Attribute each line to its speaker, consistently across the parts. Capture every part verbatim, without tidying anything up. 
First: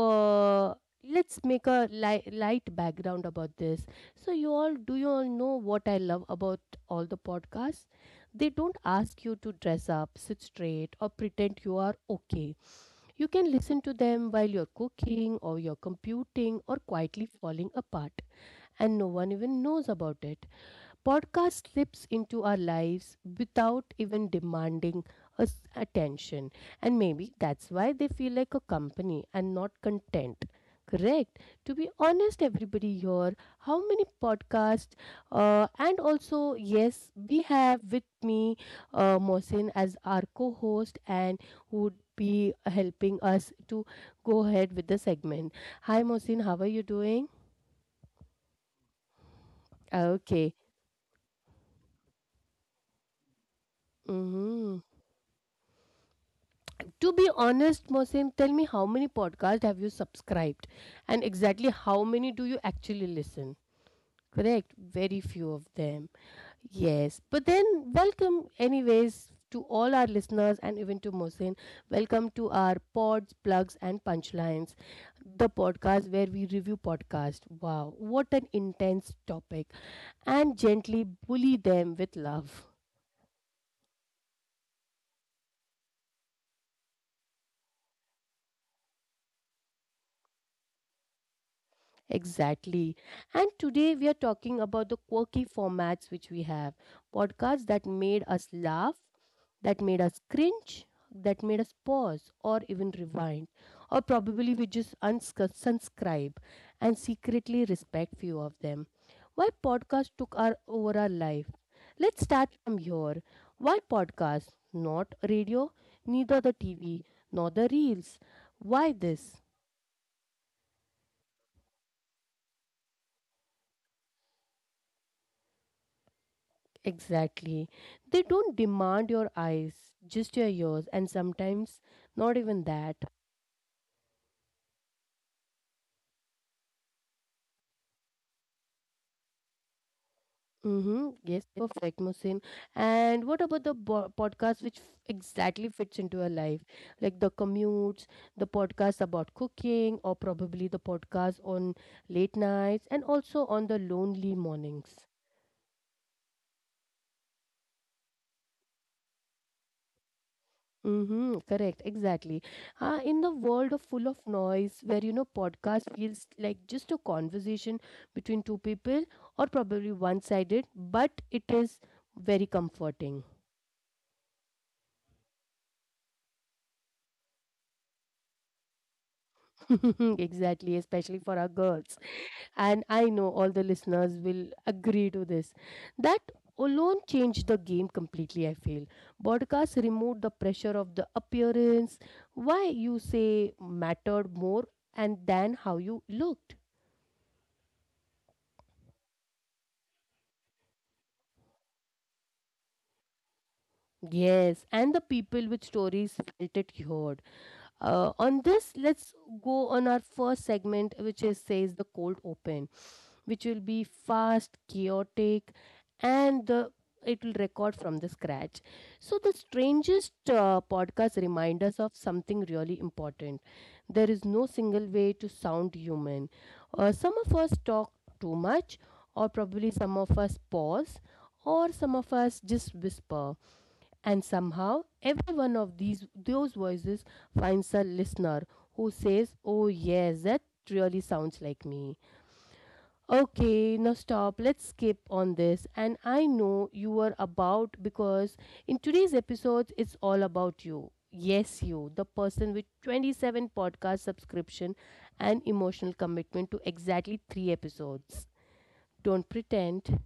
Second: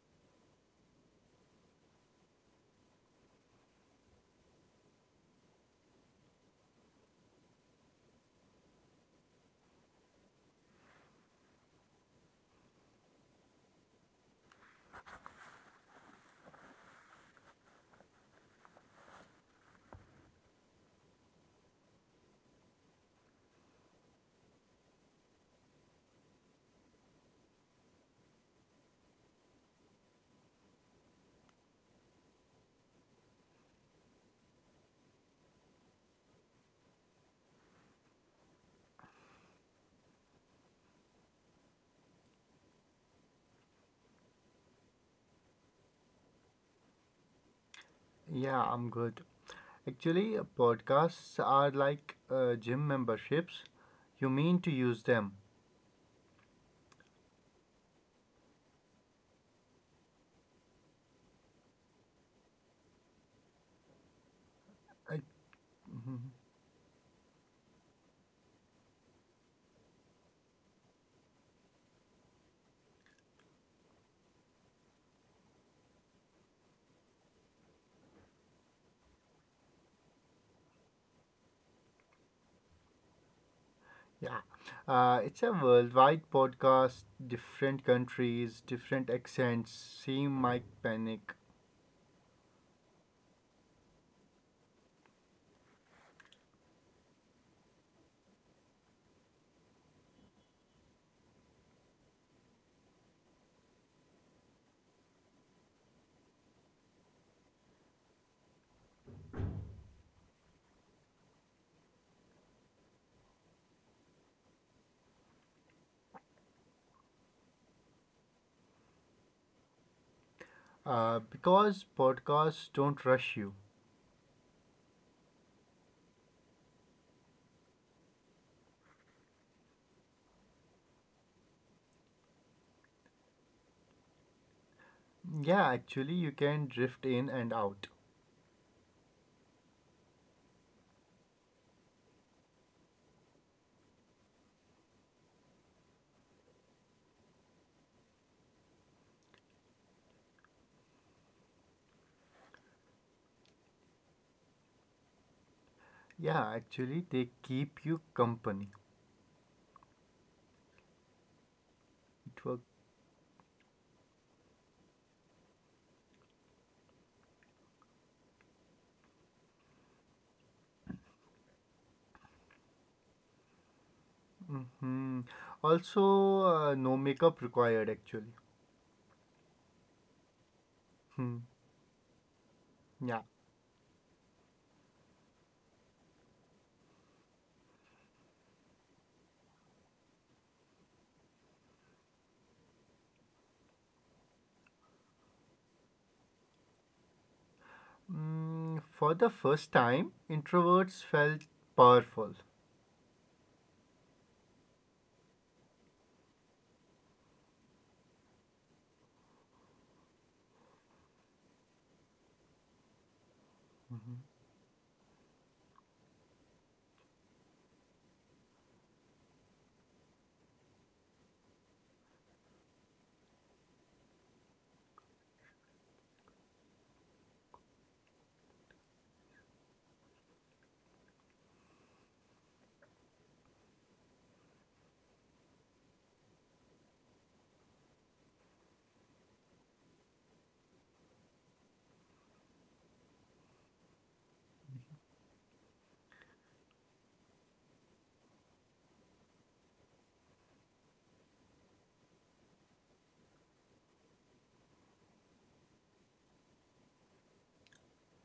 Speaker 1: uh, let's make a li- light background about this. So you all do you all know what I love about all the podcasts? They don't ask you to dress up, sit straight or pretend you are okay. You can listen to them while you're cooking or you're computing or quietly falling apart and no one even knows about it. Podcast slips into our lives without even demanding us attention, and maybe that's why they feel like a company and not content. Correct. To be honest, everybody here, how many podcasts, uh, and also, yes, we have with me uh, Mohsin as our co host and who would be helping us to go ahead with the segment. Hi, Mohsin, how are you doing?
Speaker 2: Yeah, I'm good. Actually, uh,
Speaker 1: Okay.
Speaker 2: podcasts are like uh, gym memberships. You mean to
Speaker 1: Mhm.
Speaker 2: use them.
Speaker 1: To be honest, Mohsin, tell me how many podcasts have you subscribed and exactly how many do you actually listen? Correct?
Speaker 2: I,
Speaker 1: Very few of them.
Speaker 2: Mhm.
Speaker 1: Yes. But then, welcome, anyways, to all our listeners and even to Mohsin. Welcome to our Pods, Plugs, and Punchlines, the podcast where we review podcasts. Wow, what an intense topic. And gently bully them with love.
Speaker 2: Yeah. Uh, it's a worldwide podcast, different countries, different accents. Same mic panic.
Speaker 1: Exactly. And today we are talking about the quirky formats which we have, podcasts that made us laugh, that made us cringe, that made us pause or even rewind, or probably we just unsc- unsubscribe and secretly respect few of them. Why podcasts took our over our life? Let's start from here. Why podcasts? Not radio, neither the T V, nor the reels. Why this?
Speaker 2: Uh, because podcasts don't rush you.
Speaker 1: Exactly. They don't demand your eyes, just your ears, and sometimes not even that.
Speaker 2: Yeah, actually, you can drift in and out.
Speaker 1: Mm-hmm. Yes, perfect, Musin. And what about the bo- podcast which f- exactly fits into your life? Like the commutes, the podcast about cooking, or probably the podcast on late nights and also on the lonely mornings.
Speaker 2: Yeah, actually, they keep you company.
Speaker 1: Mm-hmm, correct, exactly. Uh, in
Speaker 2: It
Speaker 1: the
Speaker 2: work.
Speaker 1: world of full of noise, where you know podcast feels like just a conversation between two people or probably one-sided, but it is very comforting.
Speaker 2: Hmm. Also, uh, no makeup required, actually.
Speaker 1: Exactly, especially for our girls.
Speaker 2: Hmm.
Speaker 1: And I know all the listeners
Speaker 2: Yeah.
Speaker 1: will agree to this. That alone changed the game completely, I feel. Podcasts removed the pressure of the appearance, why you say mattered more and than how you looked.
Speaker 2: Mm, for the first time, introverts felt powerful.
Speaker 1: Yes, and the people with stories felt it heard. Uh, on this, let's go on our first segment, which is says the cold open, which will be fast,
Speaker 2: Mhm.
Speaker 1: chaotic, and the it will record from the scratch. So the strangest uh, podcast reminds us of something really important. There is no single way to sound human. Uh, some of us talk too much, or probably some of us pause, or some of us just whisper and somehow, every one of these those voices finds a listener who says, "Oh yes, that really sounds like me." Okay, now stop. Let's skip on this. And I know you were about, because in today's episode, it's all about you. Yes, you, the person with twenty-seven podcast subscription and emotional commitment to exactly three episodes. Don't pretend.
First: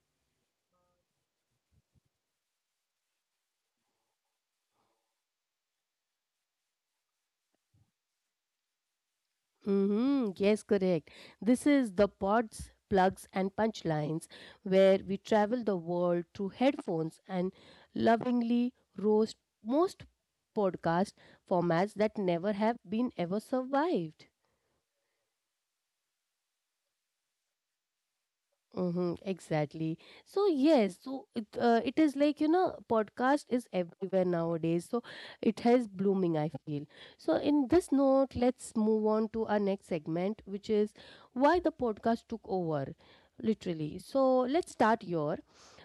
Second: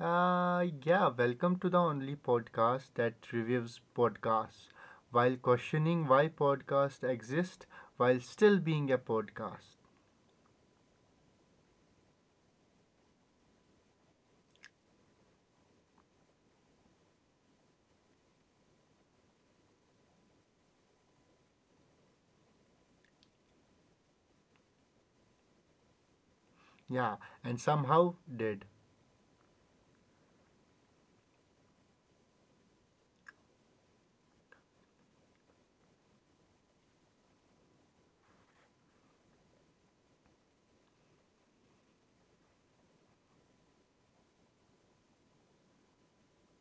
Speaker 2: Uh, yeah, Welcome to the only podcast that reviews podcasts while questioning why podcasts exist while still being a podcast.
Speaker 1: Mm-hmm. Yes, correct. This is the pods, plugs, and punchlines where we travel the world through headphones and lovingly roast most podcast formats that never have been ever survived.
Speaker 2: Yeah, and somehow did.
Speaker 1: Mm-hmm, exactly. So yes, so it uh, it is like you know, podcast is everywhere nowadays. So it has blooming, I feel. So in this note, let's move on to our next segment, which is why the podcast took over, literally. So let's start your,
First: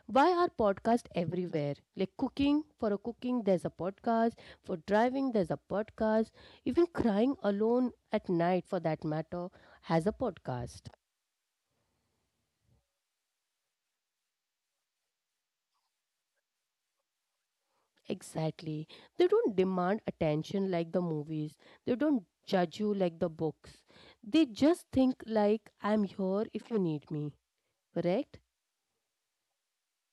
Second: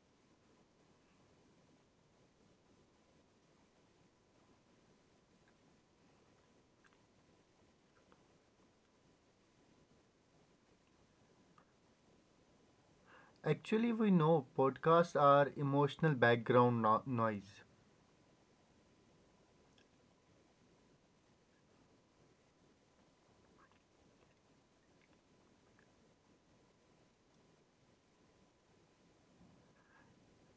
Speaker 1: why are podcasts everywhere? Like cooking, for a cooking, there's a podcast. For driving, there's a podcast. Even crying alone at night, for that matter, has a podcast.
Speaker 2: Actually, we know podcasts are emotional background no- noise.
Speaker 1: Exactly. They don't demand attention like the movies. They don't judge you like the books. They just think like, I'm here if you need me. Correct?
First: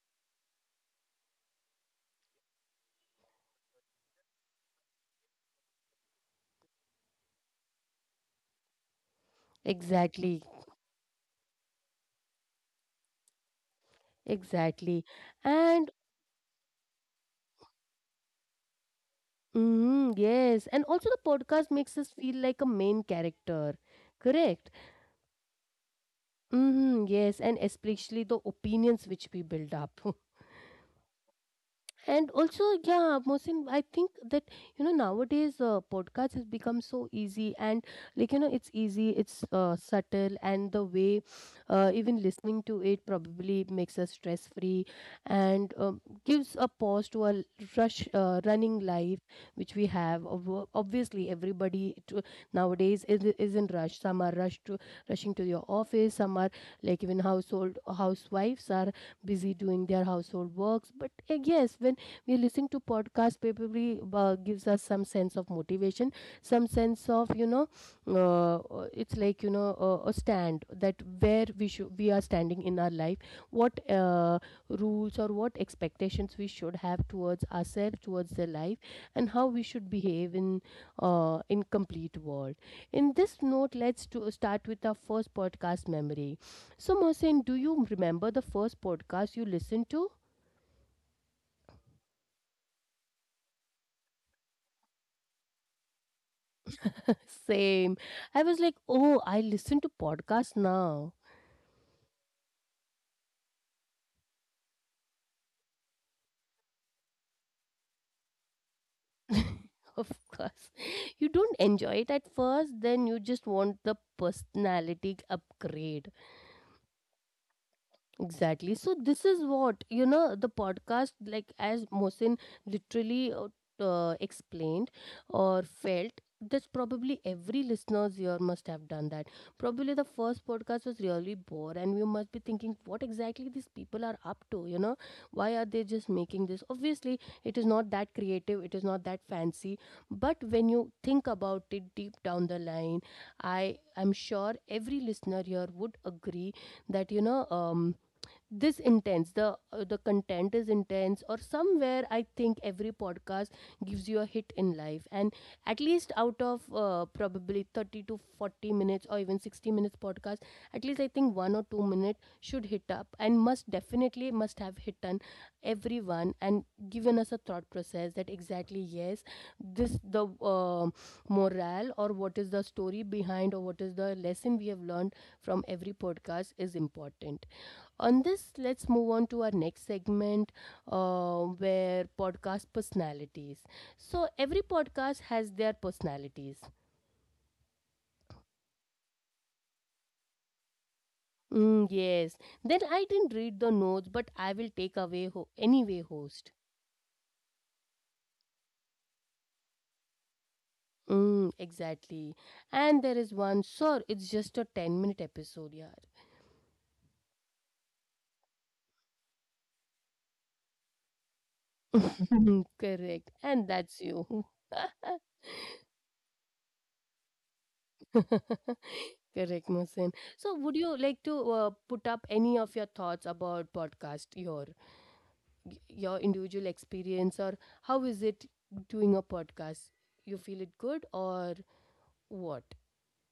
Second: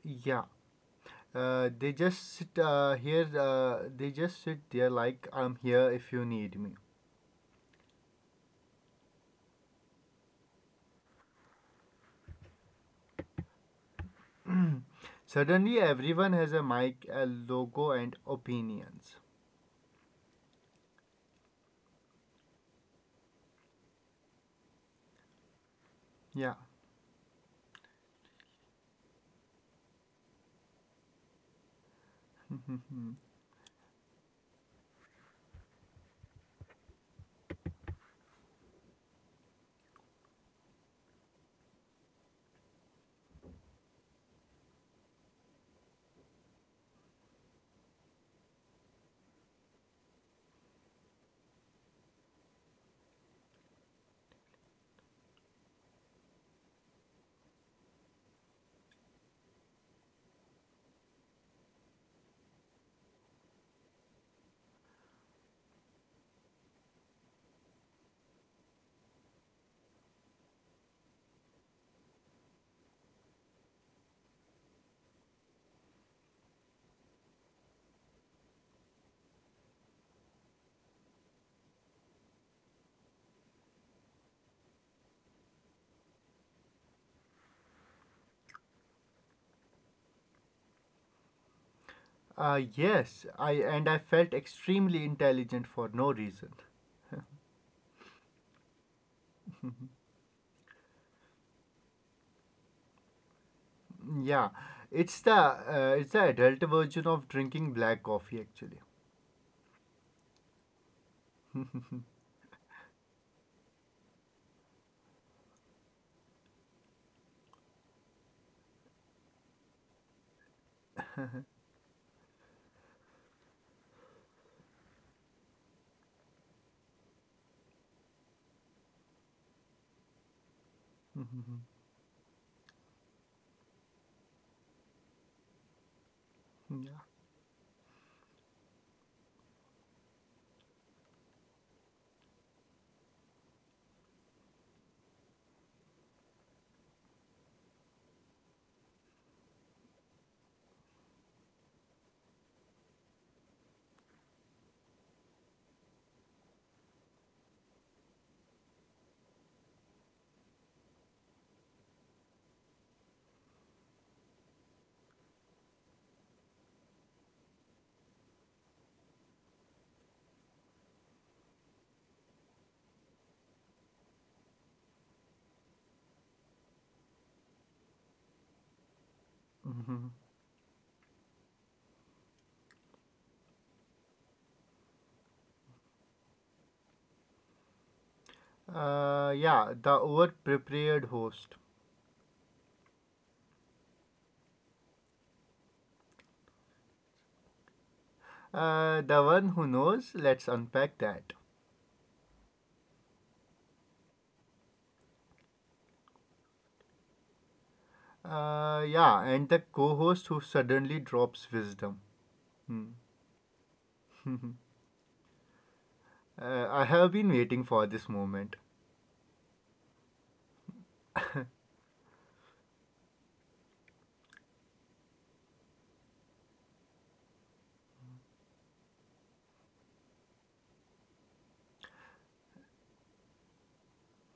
Speaker 2: Yeah. Uh, they just sit uh, here. Uh, they just sit there like I'm here if you need me.
Speaker 1: Exactly. Exactly.
Speaker 2: Suddenly,
Speaker 1: And
Speaker 2: everyone has a mic, a logo, and opinions.
Speaker 1: mm, yes, and also the podcast makes us feel like a main character. Correct.
Speaker 2: Yeah.
Speaker 1: Mm, yes, and especially the opinions which we build up. And also, yeah, Mohsin, I think that you know nowadays, uh, podcast has become so easy and like you know it's easy, it's uh, subtle, and the way, uh, even listening to it probably makes us stress free and um, gives a pause to our rush, uh, running life which we have. Ob- obviously everybody to, nowadays is, is in rush, some are rushed to rushing to your office, some are like even household, housewives are busy doing their household works, but uh, yes, when we are listening to podcasts, probably uh, gives us some sense of motivation, some sense of you know, uh, uh, it's like you know, uh, a stand that where we should we are standing in our life, what uh, rules or what expectations we should have towards ourselves, towards the life, and how we should behave in, uh, in complete world. In this note, let's to start with our first podcast memory. So Mohsen, do you remember the first podcast you listened to?
Speaker 2: uh, yes, I and I felt extremely intelligent for no reason.
Speaker 1: Same. I was like, oh, I listen to podcasts now.
Speaker 2: Yeah, it's the uh, it's the adult version of drinking black coffee actually.
Speaker 1: Of course.
Speaker 2: Yeah.
Speaker 1: You don't enjoy it at first, then you just want the personality upgrade. Exactly. So this is what you know, the podcast, like as Mohsin literally, uh, uh, explained or felt, that's probably every listener's here must have done that. Probably the first podcast was really bored and we must be thinking what exactly these people are up to, you know? Why are they just making this? Obviously it is not that creative, it is not that fancy, but when you think about it deep down the line, I am sure every listener here would agree that you know, um, this intense, the uh, the content is intense, or somewhere I think every podcast gives you a hit in life, and at least out of uh, probably thirty to forty minutes or even sixty minutes podcast, at least I think one or two minutes should hit up and must definitely must have hit on everyone, and given us a thought process that, exactly, yes, this the uh, morale, or what is the story behind, or what is the lesson we have learned from every podcast is important. On this, let's move
Speaker 2: Mhm.
Speaker 1: on to our next segment, uh, where podcast personalities. So, every podcast has their personalities.
Speaker 2: Uh, yeah, the over prepared host.
Speaker 1: Mm, yes. Then I didn't read the notes, but I will take away ho- anyway, host.
Speaker 2: Uh, the one who knows, let's unpack that.
Speaker 1: Mm, exactly. And there is one, sir, it's just a ten minute episode, yeah.
Speaker 2: Uh, yeah, and the co host who suddenly drops wisdom. Hmm.
Speaker 1: Correct. And that's you.
Speaker 2: Uh, I have been waiting for this moment.
Speaker 1: Correct, Mohsen. So, would you like to uh, put up any of your thoughts about podcast? Your y- your individual experience, or how is it doing a podcast, you feel it good, or what?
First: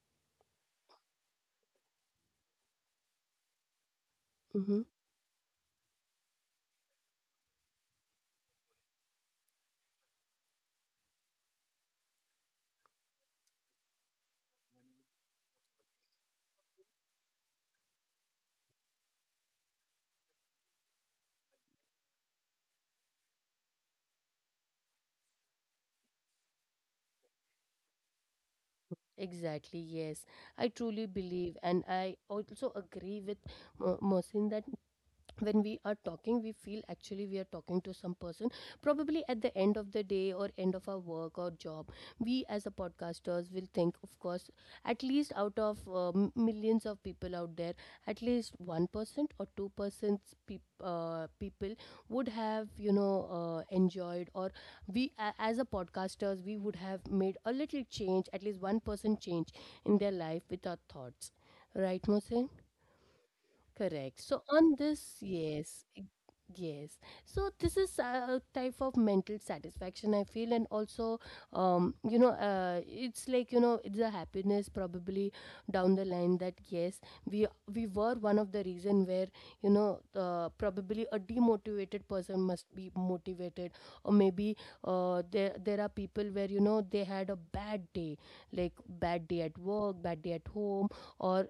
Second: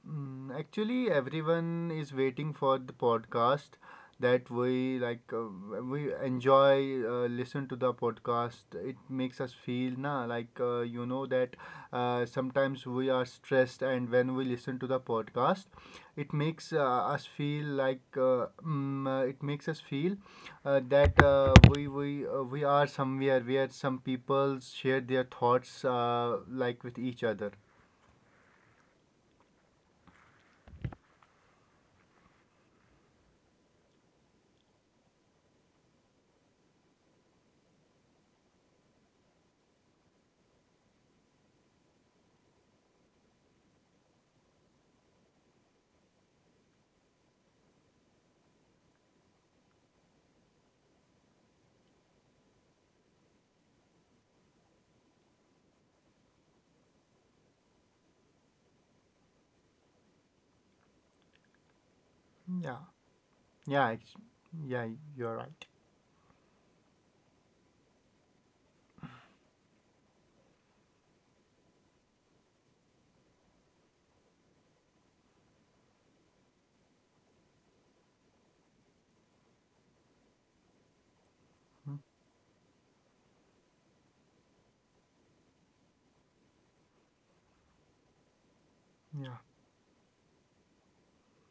Speaker 2: Mm, actually, everyone is waiting for the podcast that
Speaker 1: Mm-hmm.
Speaker 2: we like. Uh, we enjoy uh, listen to the podcast. It makes us feel na like uh, you know that uh, sometimes we are stressed, and when we listen to the podcast, it makes uh, us feel like uh, mm, uh, it makes us feel uh, that uh, we we uh, we are somewhere where some people share their thoughts uh, like with each other.
Speaker 1: Exactly, yes, I truly believe and I also agree with Mo- Mohsin that when we are talking we feel actually we are talking to some person, probably at the end of the day or end of our work or job. We as a podcasters will think, of course, at least out of um, millions of people out there, at least one percent or two percent peop uh, people would have you know, uh, enjoyed, or we a as a podcasters we would have made a little change, at least one percent change in their life with our thoughts, right Mose?
Speaker 2: Yeah. Yeah,
Speaker 1: Correct.
Speaker 2: ex-
Speaker 1: So on
Speaker 2: yeah,
Speaker 1: this,
Speaker 2: you're right.
Speaker 1: yes, e- yes. So this is a type of mental satisfaction I feel, and also, um, you know, uh, it's like you know, it's a happiness probably down the line that yes, we we were one of the reason where you know, uh, probably a
Speaker 2: Mm.
Speaker 1: demotivated person must be motivated, or maybe, uh, there, there are people where you know they had a bad day, like bad
Speaker 2: Yeah.
Speaker 1: day at work, bad day at home, or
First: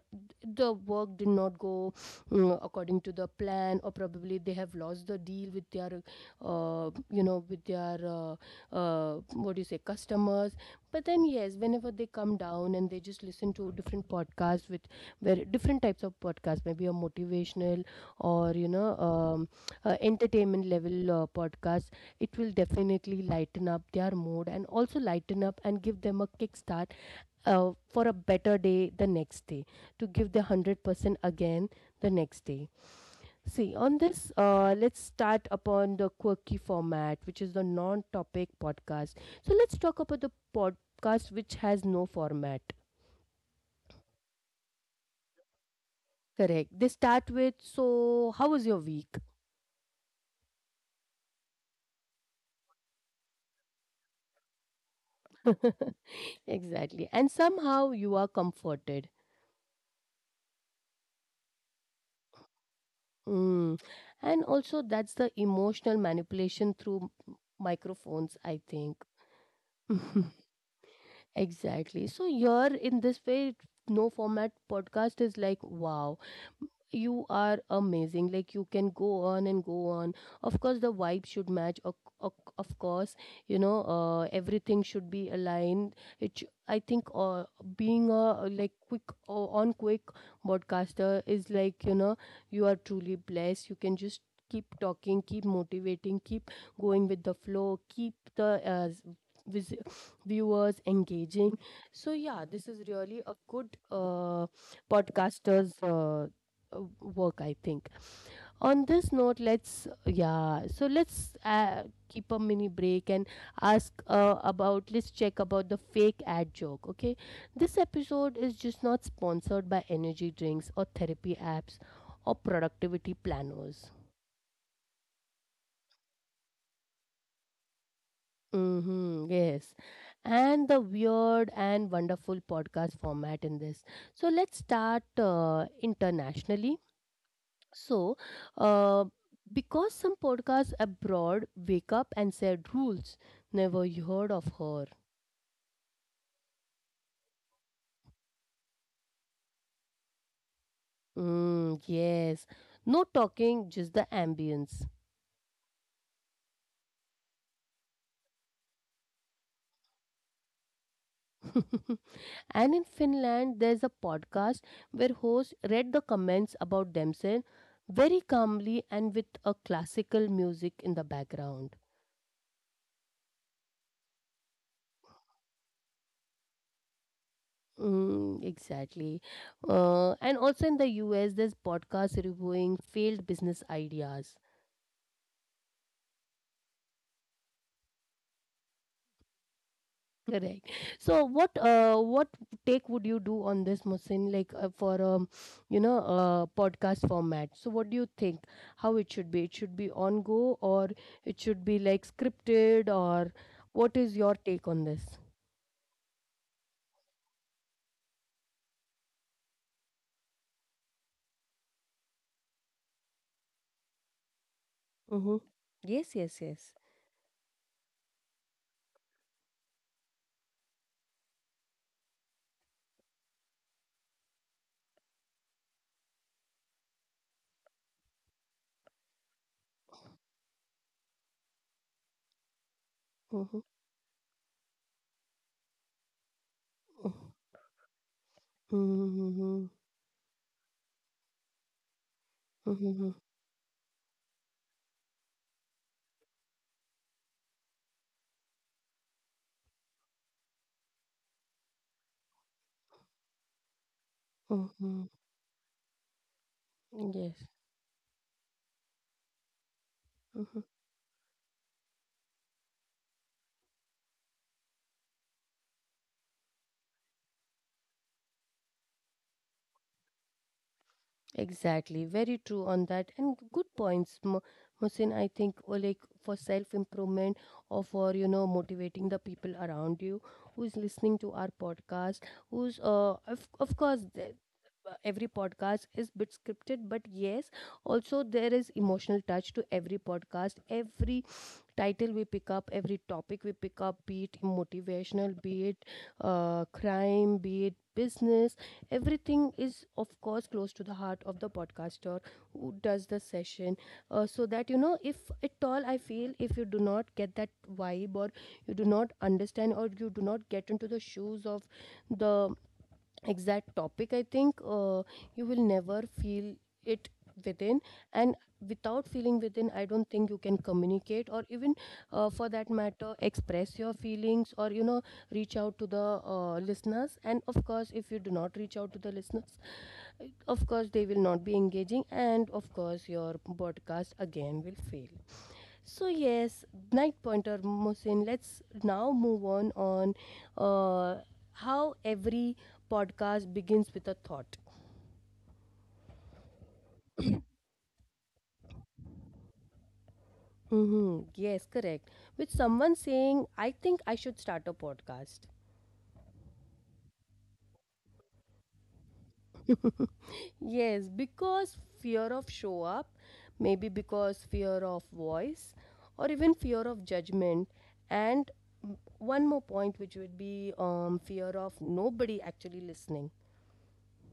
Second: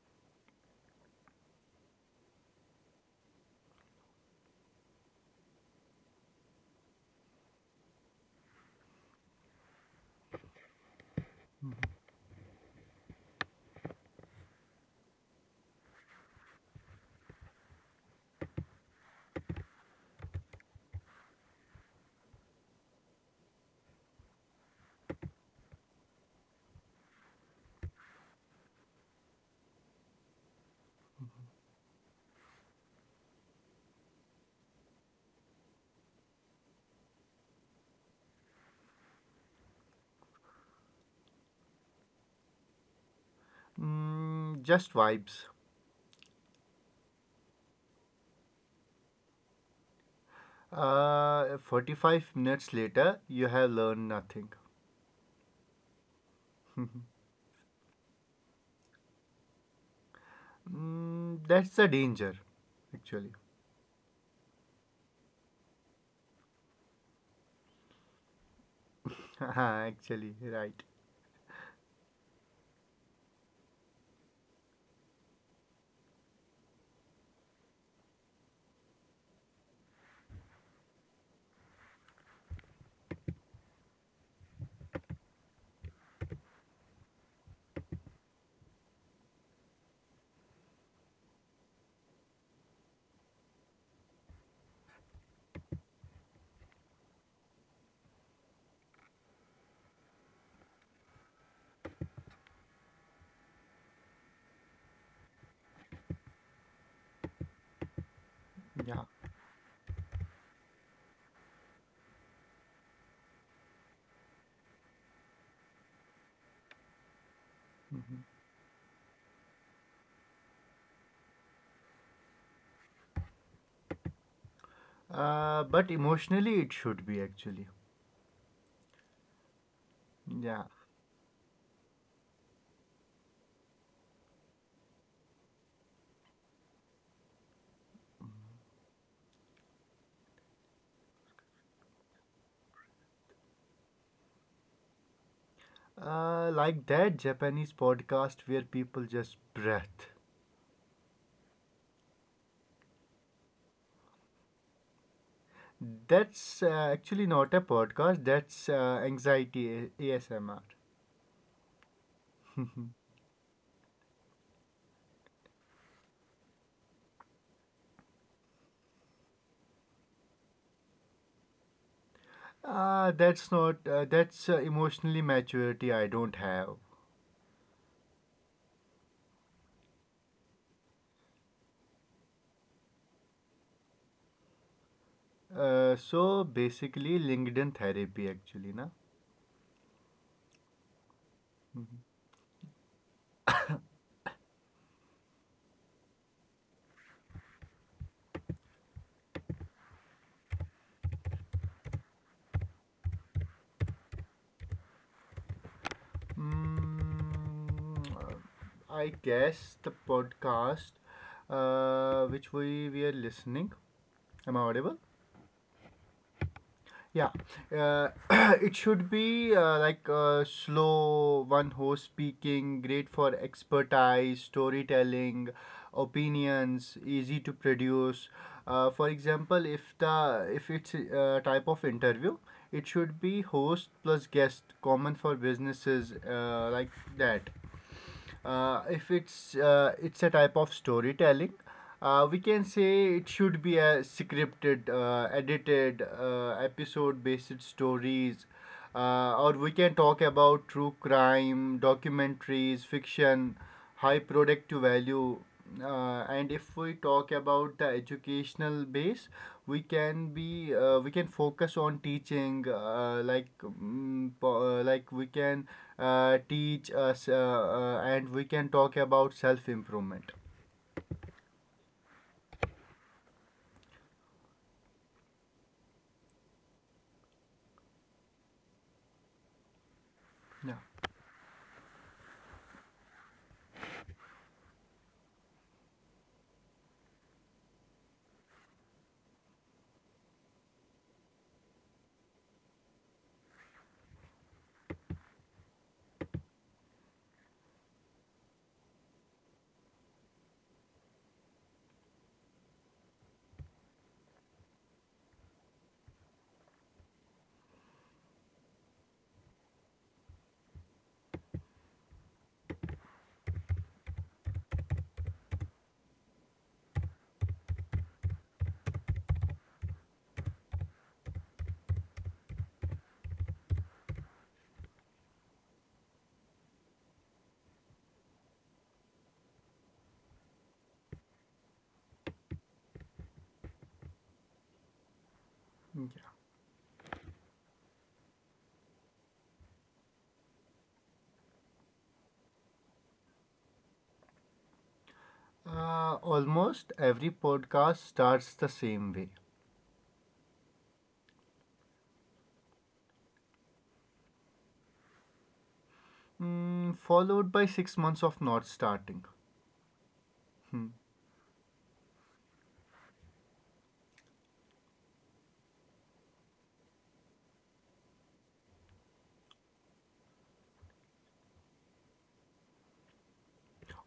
Speaker 1: the work did not go mm, according to the plan, or probably they have lost the deal with their, uh, you know, with their, uh, uh, what do you say, customers. But then yes, whenever they come down and they just listen to different podcasts with very different types of podcasts, maybe a motivational or you know, um, uh, entertainment level uh, podcast, it will definitely lighten up their mood and also lighten up and give them a kickstart uh, for a better day the next day, to give the one hundred percent again the next day. See, on this, uh, let's start upon the quirky format, which is the non topic podcast. So, let's talk about the podcast which has no format.
Speaker 2: Mm, just vibes.
Speaker 1: Correct. They start with, so how was your week?
Speaker 2: Uh, forty-five minutes later, you have learned nothing. Mm,
Speaker 1: Exactly. And somehow you are comforted.
Speaker 2: that's the danger, actually.
Speaker 1: Mm. And also, that's the emotional manipulation through m- microphones, I think.
Speaker 2: Actually, right.
Speaker 1: Exactly. So you're in this way, no format podcast is like, wow, you are amazing. Like you can go on and go on. Of course, the vibe should match. Of, of, of course, you know, uh, everything should be aligned. It, sh- I think, uh, being a like quick uh, on quick broadcaster is like, you know, you are truly blessed. You can just keep talking, keep motivating, keep going with the flow, keep the uh, vis- viewers engaging. So yeah, this is really a good uh, podcaster's uh, uh, work, I think. On this
Speaker 2: Yeah.
Speaker 1: note, let's yeah, so let's uh, keep a mini break and ask uh, about let's check about the fake ad joke. Okay, this episode
Speaker 2: Mhm.
Speaker 1: is just not sponsored by energy drinks or therapy apps or productivity planners.
Speaker 2: Uh, but emotionally, it should be, actually.
Speaker 1: Mm-hmm, yes. And the
Speaker 2: Yeah.
Speaker 1: weird and wonderful podcast format in this. So let's start uh, internationally. So, uh, because some podcasts abroad wake up and said rules, never you heard of her.
Speaker 2: Uh, like that Japanese podcast where people just breath.
Speaker 1: Mm, yes. No talking, just the ambience.
Speaker 2: That's uh, actually not a podcast, that's uh, anxiety A- ASMR.
Speaker 1: And in Finland, there's a podcast where hosts read the comments about themselves very calmly and with a classical music in the background.
Speaker 2: Uh, that's not, uh, that's uh, Emotionally maturity I don't have.
Speaker 1: Mm, exactly. Uh, and also in the U S, there's podcasts reviewing failed business ideas.
Speaker 2: Uh, so basically, LinkedIn therapy actually, na?
Speaker 1: Correct. So, what uh, what take would you do on this, Musin? Like, uh, for, um, you know, uh, podcast format. So, what do you think? How it should be? It should be on go, or it should be like scripted, or what is your take on this?
Speaker 2: Mm, uh, I guess the podcast uh, which we, we are listening. Am I audible?
Speaker 1: Mm-hmm. Yes, yes, yes.
Speaker 2: Yeah. uh, it should be uh, like uh, slow one host speaking great for expertise storytelling opinions easy to produce, uh, for example if the if it's a uh, type of interview it should be
Speaker 1: Mm-hmm.
Speaker 2: host plus guest common for businesses, uh, like that uh, if
Speaker 1: Mm-hmm.
Speaker 2: it's uh, it's a type of storytelling, uh, we can say
Speaker 1: Mm-hmm.
Speaker 2: it should be a scripted uh, edited uh, episode based stories, uh, or we can talk about true crime documentaries fiction high product
Speaker 1: Mm-hmm.
Speaker 2: value, uh, and if we
Speaker 1: Yes.
Speaker 2: talk about the educational base we can
Speaker 1: Mm-hmm.
Speaker 2: be uh, we can focus on teaching uh, like mm, po- uh, like we can uh, teach us uh, uh, and we can talk about self improvement.
Speaker 1: Exactly, very true on that, and g- good points, Mo- Mohsin. I think, or like for self improvement, or for, you know motivating the people around you who is listening
Speaker 2: Yeah.
Speaker 1: to our podcast. Who's uh, of of course, the, uh, every podcast is bit scripted, but yes, also there is emotional touch to every podcast. Every title we pick up, every topic we pick up, be it motivational, be it uh, crime, be it business, everything is, of course, close to the heart of the podcaster who does the session. Uh, so that, you know, if at all I feel, if you do not get that vibe, or you do not understand, or you do not get into the shoes of the exact topic, I think, uh, you will never feel it within. And without feeling within, I don't think you can communicate, or even, uh, for that matter, express your feelings, or, you know reach out to the uh, listeners. And of course, if you do not reach out to the listeners, of course they will not be engaging, and of course your podcast again will fail. So
Speaker 2: Okay.
Speaker 1: yes, night pointer Mohsin, let's now move on on, uh, how every podcast begins with a thought.
Speaker 2: Uh, almost every podcast starts the same way,
Speaker 1: Mm-hmm. Yes, correct. With someone saying, I think I should start a podcast.
Speaker 2: mm, followed by six months of not starting. Hmm.
Speaker 1: Yes, because fear of show up, maybe because fear of voice, or even fear of judgment. And m- one more point, which would be, um, fear of nobody actually listening.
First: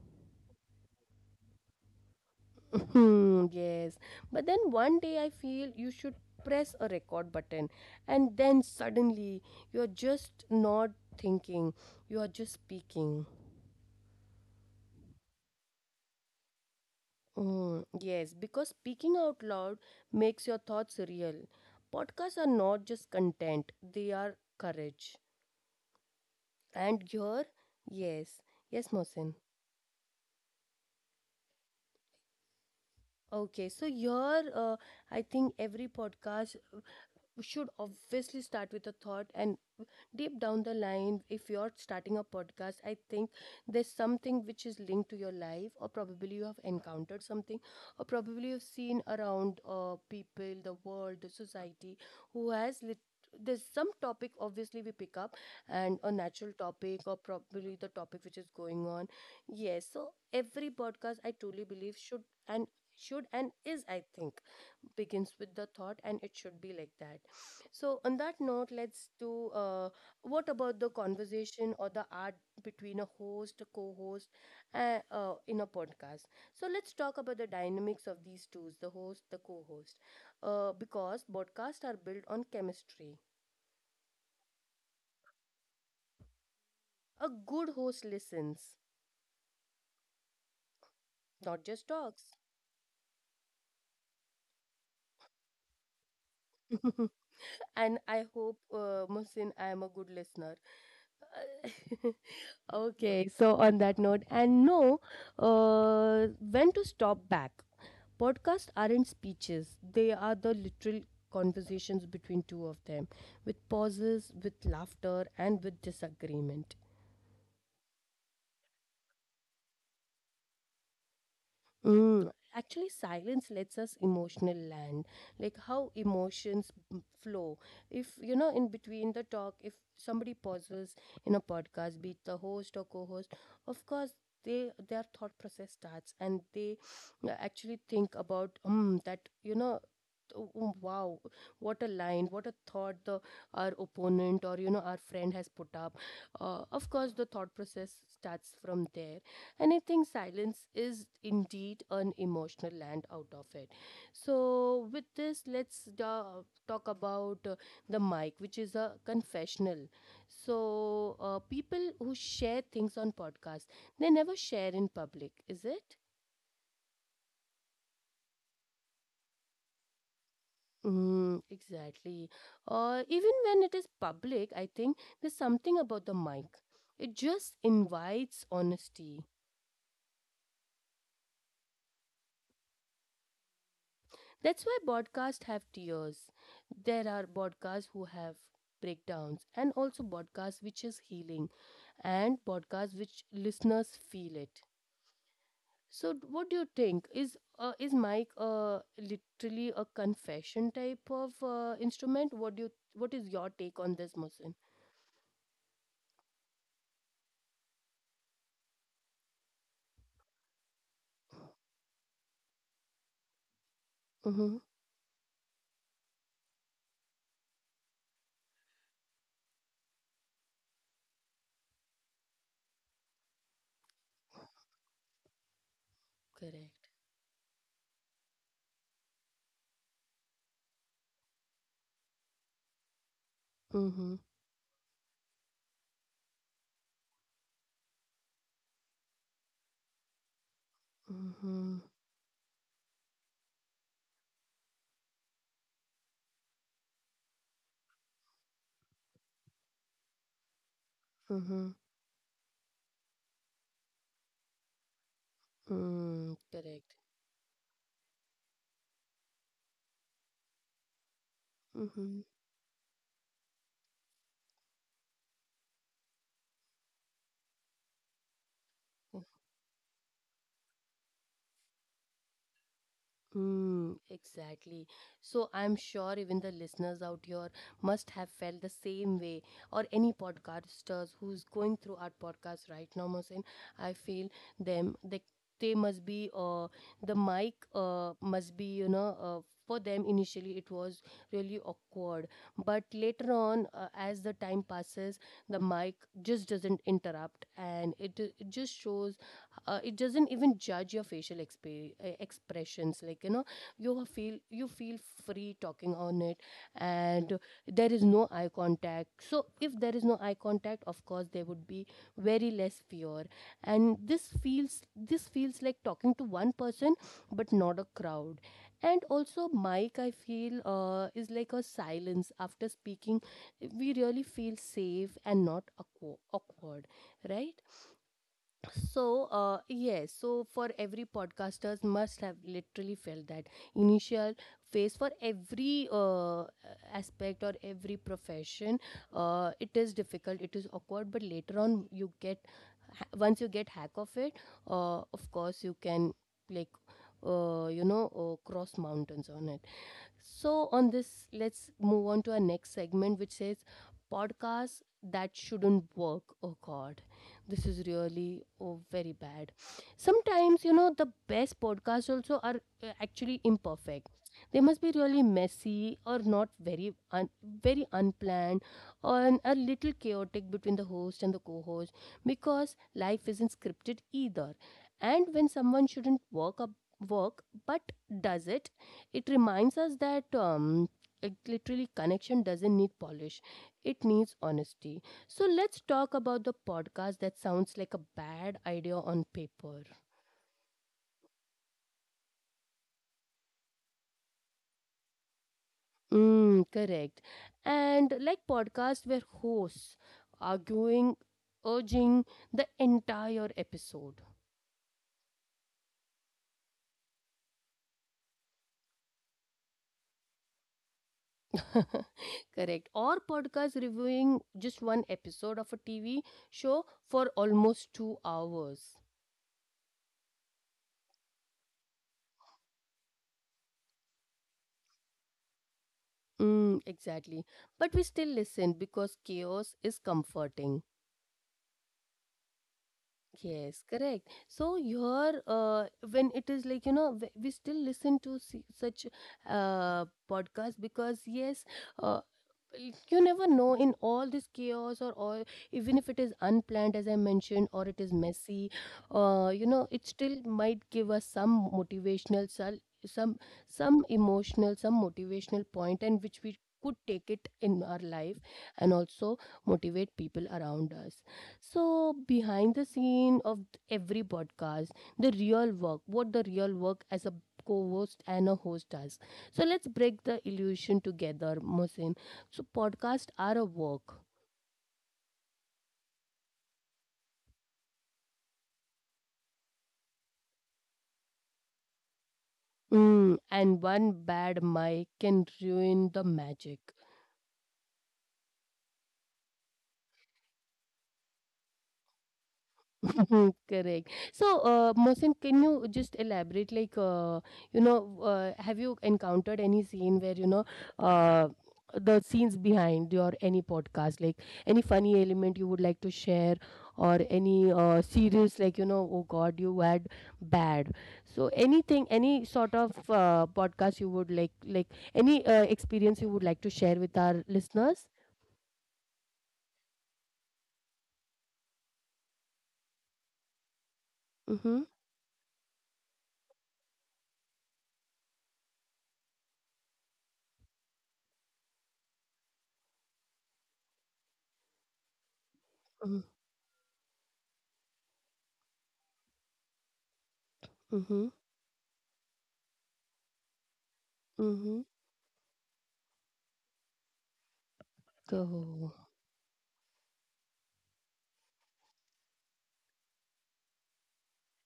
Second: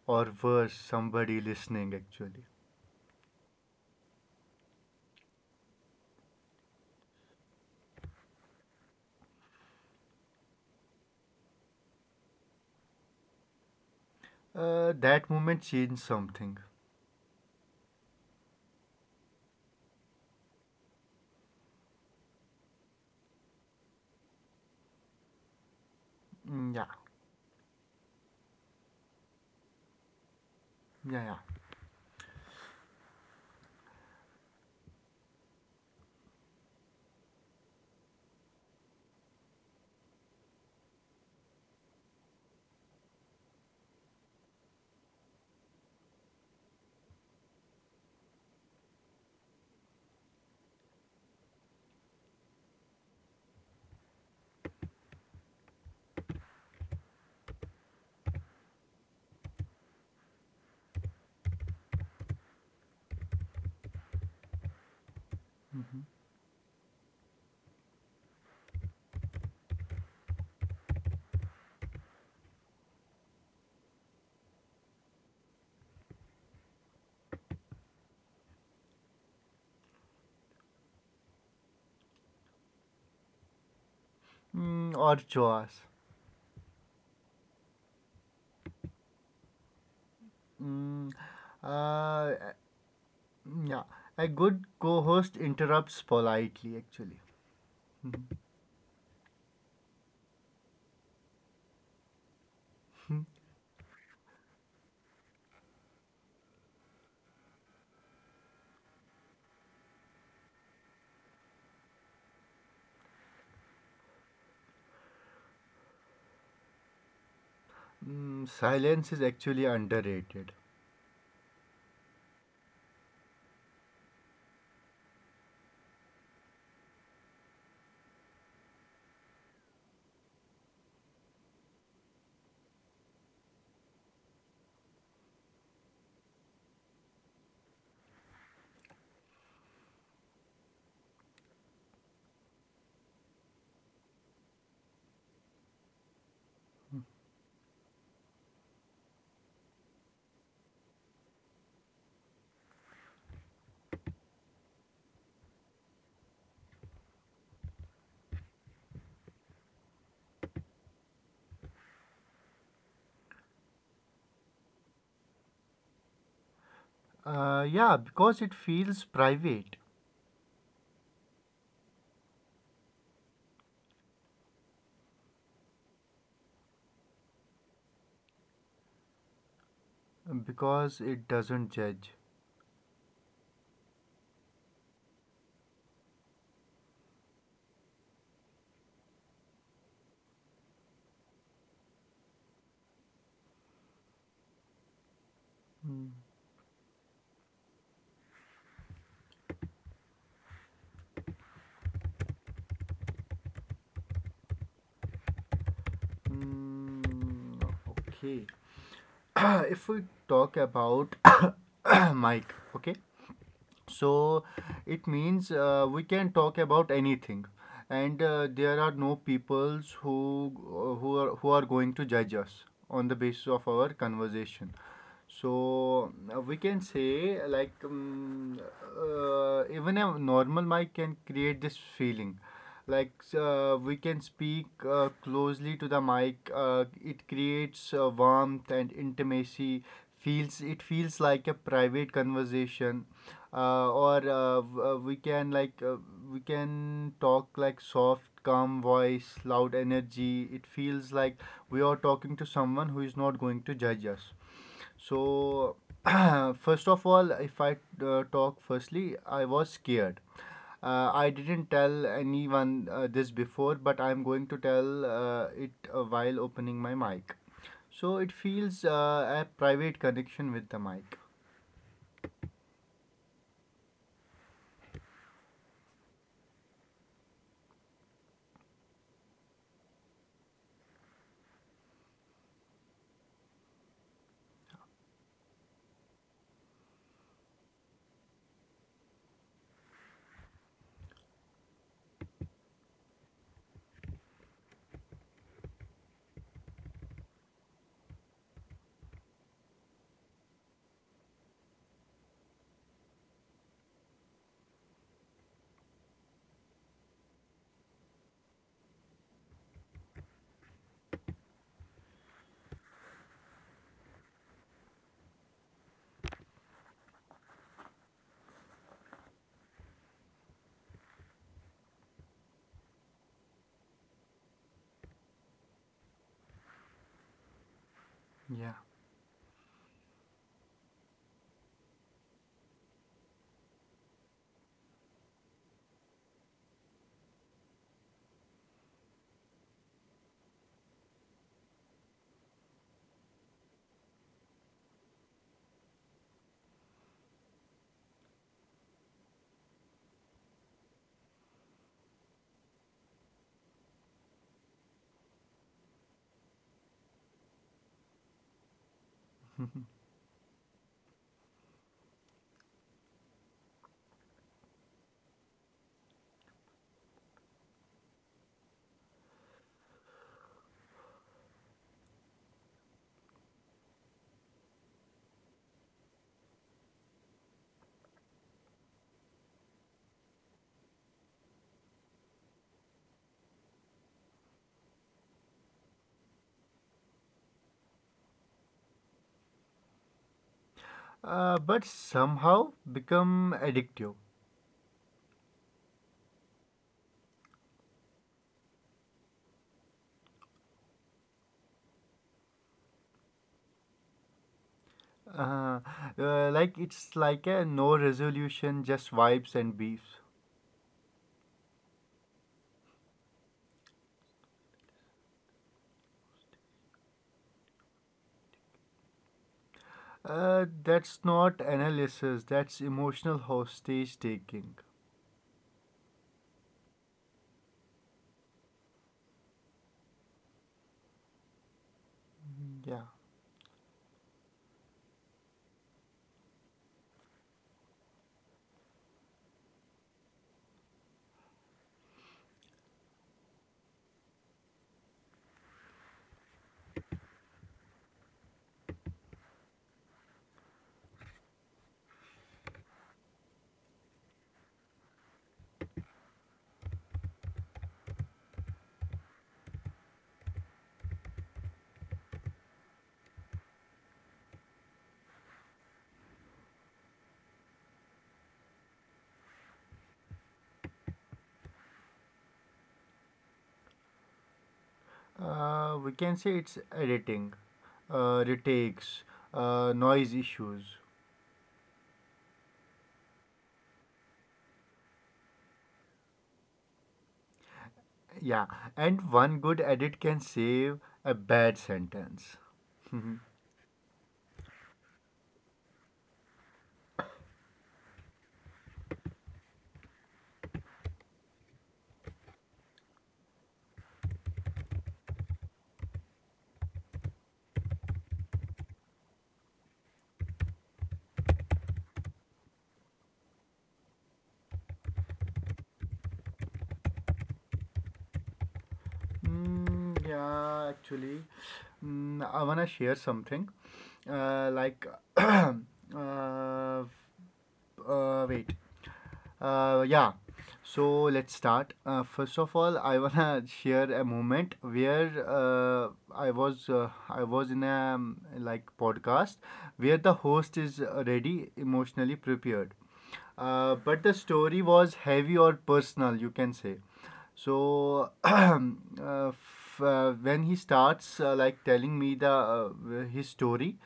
Speaker 2: Or worse, somebody listening actually.
Speaker 1: Hmm, yes, but then one day I feel you should press a record button, and then suddenly you're just not thinking, you are just speaking.
Speaker 2: Uh, that moment changed something.
Speaker 1: Mm, yes, because speaking out loud makes your thoughts real. Podcasts are not just content, they are courage.
Speaker 2: Mm, yeah,
Speaker 1: And here, yes, yes, Mohsen.
Speaker 2: yeah, yeah.
Speaker 1: Okay, so here, uh, I think every podcast we should obviously start with a thought. And deep down the line, if you're starting a podcast, I think there's something which is linked to your life, or probably you have encountered something, or probably you've seen around, uh, people, the world, the society, who has lit- there's some topic obviously we pick up, and a natural topic or probably the topic which is going on. Yes, so every podcast, I truly believe, should, and should, and is, I think, begins with the thought, and it should be like that. So on that note, let's do, uh, what about the conversation or the art between a host, a co-host, uh, uh, in a podcast. So let's talk about the dynamics of these two, the host, the co-host, uh, because podcasts are built on chemistry.
Speaker 2: Mm, or chores.
Speaker 1: A good host listens,
Speaker 2: Mm,
Speaker 1: not just
Speaker 2: uh,
Speaker 1: talks.
Speaker 2: yeah. A good co host interrupts politely, actually.
Speaker 1: and I hope, uh, Mohsin, I am a good listener. Okay, so on that note, and no, uh, when to stop back. Podcasts aren't speeches, they are the literal conversations between two of them, with pauses, with laughter, and with disagreement.
Speaker 2: Mm, silence is actually underrated.
Speaker 1: Mm, actually, silence lets us emotional land, like how emotions m- flow. If you know, in between the talk, if somebody pauses in a podcast, be it the host or co-host, of course they their thought process starts, and they, uh, actually think about um that you know. "Oh, oh, wow, what a line, what a thought the our opponent or, you know our friend has put up. Uh, of course, the thought process starts from there, and I think silence is indeed an emotional land out of it. So, with this, let's uh, talk about, uh, the mic, which is a confessional. So, uh, people who share things on podcasts, they never share in public, is it?
Speaker 2: Uh, yeah, because it feels private,
Speaker 1: Mm, exactly. Or even when it is public, I think there's something about the mic. It just invites honesty.
Speaker 2: because it doesn't judge.
Speaker 1: That's why podcasts have tears. There are podcasts who have breakdowns, and also podcasts which is healing, and podcasts which listeners feel it. So, d- what do you
Speaker 2: Mm,
Speaker 1: think? Is uh, is mic, uh, literally a confession type of, uh, instrument? What do you what is your take on this, Mohsin?
Speaker 2: mm, okay. If we talk about Mike, okay?
Speaker 1: Mm-hmm.
Speaker 2: So it means uh, we can talk about anything and uh, there are no peoples who uh, who are who are going to judge us on the basis of our conversation. So
Speaker 1: Correct.
Speaker 2: uh, we can say like um, uh, even a normal mic can create this feeling like,
Speaker 1: Mm-hmm.
Speaker 2: uh, we can speak uh, closely to the mic, uh, it creates uh, warmth and intimacy. Feels it feels
Speaker 1: Mm-hmm.
Speaker 2: like a private conversation, uh, or uh, w- uh, we can like uh, we can talk like soft calm voice loud energy. It feels
Speaker 1: Mm-hmm.
Speaker 2: like we are talking to someone who is not going to judge us. So,
Speaker 1: Mm, correct.
Speaker 2: first of all, if I uh, talk firstly, I was scared. Uh, I
Speaker 1: Mm-hmm.
Speaker 2: didn't tell anyone uh, this before, but I'm going to tell uh, it uh, while opening my mic. So, it feels uh, a private connection with the mic.
Speaker 1: Mm, exactly. So I'm sure even the listeners out here must have felt the same way, or any podcasters who's going through our podcast right now, Mohsen. I feel them, they they must be, uh the mic, uh must be, you know uh, for them initially it was really awkward. But later on, uh, as the time passes, the mic just doesn't interrupt, and it, it just shows, uh, it doesn't even judge your facial exp- expressions. Like, you know you feel you feel free talking on it. And there is no eye contact, so if there is no eye contact, of course there would be very less fear. And this feels this feels like talking to one person but not a crowd. And also, mic, I feel, uh, is like a silence after speaking. We really feel safe and not awkwa- awkward, right? So, uh,
Speaker 2: Yeah.
Speaker 1: yes. So for every podcasters, must have literally felt that initial phase. For every uh, aspect or every profession, uh, it is difficult, it is awkward. But later on, you get ha- once you get hack of it, uh, of course you can, like, uh, you know uh, cross mountains on it. So, on this, let's move on to our next segment, which says podcasts that shouldn't work. Oh, God, this is really, oh, very bad. Sometimes, you know, the best podcasts also are, uh, actually imperfect. They must be really messy, or not very un- very unplanned, or a little chaotic between the host and the co-host, because life isn't scripted either. And when someone shouldn't work up work but does it it reminds us that, um, it literally connection doesn't need polish, it needs honesty. So let's talk about the podcast that sounds like a bad idea on paper.
Speaker 2: Uh, but somehow become addictive.
Speaker 1: Mm, correct. And like podcasts where hosts arguing, urging the entire episode.
Speaker 2: Uh, uh, like it's like a no resolution, just vibes and beefs.
Speaker 1: correct. Or podcasts reviewing just one episode of a T V show for almost two hours.
Speaker 2: Uh, that's not analysis, that's emotional hostage taking.
Speaker 1: Mm, exactly. But we still listen because chaos is comforting.
Speaker 2: Yeah.
Speaker 1: Yes, correct. So, your uh, when it is, like, you know, w- we still listen to see such uh podcast, because yes, uh, you never know in all this chaos or all, even if it is unplanned, as I mentioned, or it is messy. Uh, you know it still might give us some motivational, sel- some some emotional, some motivational point, and which we could take it in our life, and also motivate people around us. So behind the scene of every podcast, the real work what the real work as a co-host and a host does. So let's break the illusion together, Mohsin. So podcasts are a work.
Speaker 2: Uh, we can say it's editing, uh, retakes, uh, noise issues.
Speaker 1: Mm, and one bad mic can ruin the magic.
Speaker 2: Yeah. And one good edit can save a bad sentence.
Speaker 1: Mhm, correct. So, uh, Mohsin, can you just elaborate? Like, uh, you know, uh, have you encountered any scene where, you know uh, the scenes behind your any podcast, like any funny element you would like to share, or any uh, serious, like, you know, oh God, you had bad. So, anything, any sort of uh, podcast you would like, like any uh, experience you would like to share with our listeners?
Speaker 2: Mm, yeah, actually, mm, I wanna share something.
Speaker 1: Mm-hmm.
Speaker 2: Uh, like, uh, uh, wait. Uh, yeah. So let's start. Uh, first of all, I wanna share a moment where
Speaker 1: Mm-hmm.
Speaker 2: uh, I was uh, I was in a um, like podcast where the
Speaker 1: Mm-hmm.
Speaker 2: host is already emotionally prepared. Uh,
Speaker 1: Mm-hmm.
Speaker 2: but the story was heavy or personal, you can say. So
Speaker 1: Go.
Speaker 2: uh, f- uh, when he starts uh, like telling me the uh, his story,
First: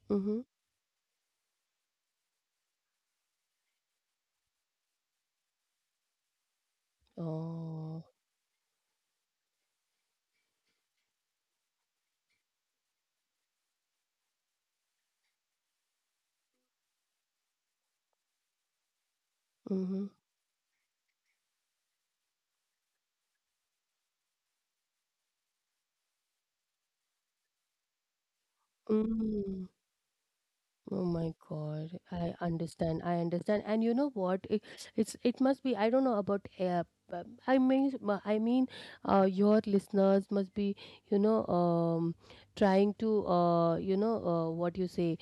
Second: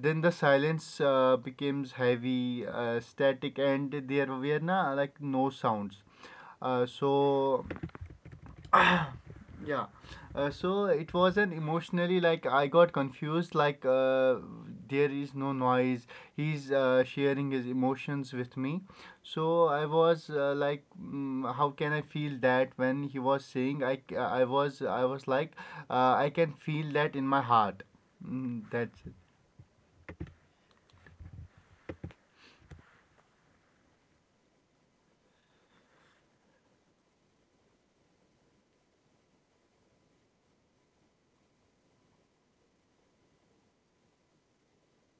Speaker 2: then the
Speaker 1: Mm-hmm.
Speaker 2: silence uh, becomes heavy uh, static and there were na, like no sounds, uh, so
Speaker 1: 哦，
Speaker 2: yeah, uh, so it wasn't emotionally. Like I got confused, like uh, there is no noise, he's uh, sharing his emotions with me. So
Speaker 1: 嗯
Speaker 2: I
Speaker 1: 哼，
Speaker 2: was uh, like, mm, how can I feel that? When he was saying I c- i was I was like uh, I can feel that in my heart. Mm, that's it.
Speaker 1: 嗯。Oh my God, I understand. I understand. And you know what? It, it's it must be. I don't know about. Uh, but I mean, uh, I mean, uh, your listeners must be, you know, um, trying to, uh, you know, uh, what you say,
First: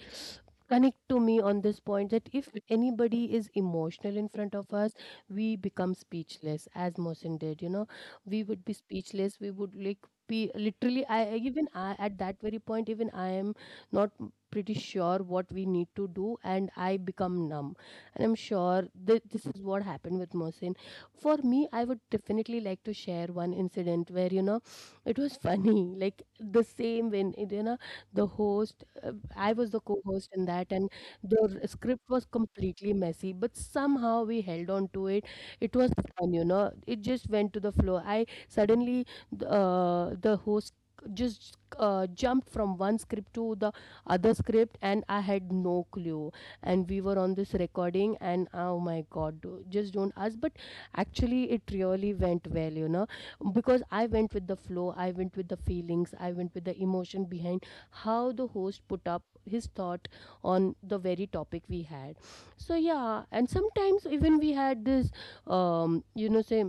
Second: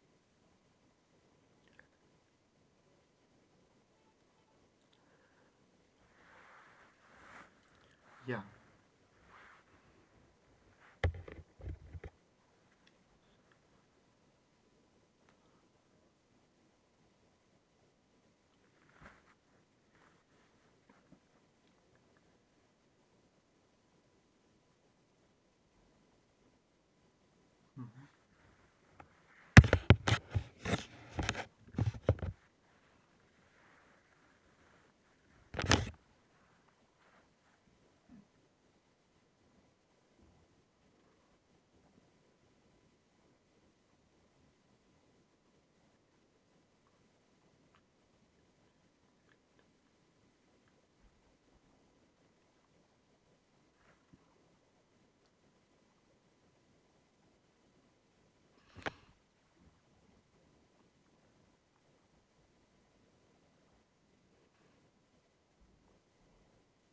Speaker 1: connect to me on this point that if anybody is emotional in front of us, we become speechless, as Mohsen did. You know,
Speaker 2: Yeah.
Speaker 1: we would be speechless. We would like be literally. I I- even I at that very point. Even I am not pretty sure what we need to do, and I become numb, and I'm sure th- this is what happened with Mohsin. For me, I would definitely like to share one incident where, you know, it was funny, like the same when it- you know, the host, uh, I was the co-host in that, and the r- script was completely messy, but somehow we held on to it. It was fun, you know, it just went to the flow. I suddenly th- uh, the host just uh, jumped from one script to the other script, and I had no clue. And we were on this recording and, oh my God, do- just don't ask, but actually it really went well, you know, because I went with the flow, I went with the feelings, I went with the emotion behind how the host put up his thought on the very topic we had. So yeah, and sometimes even we had this um you know, say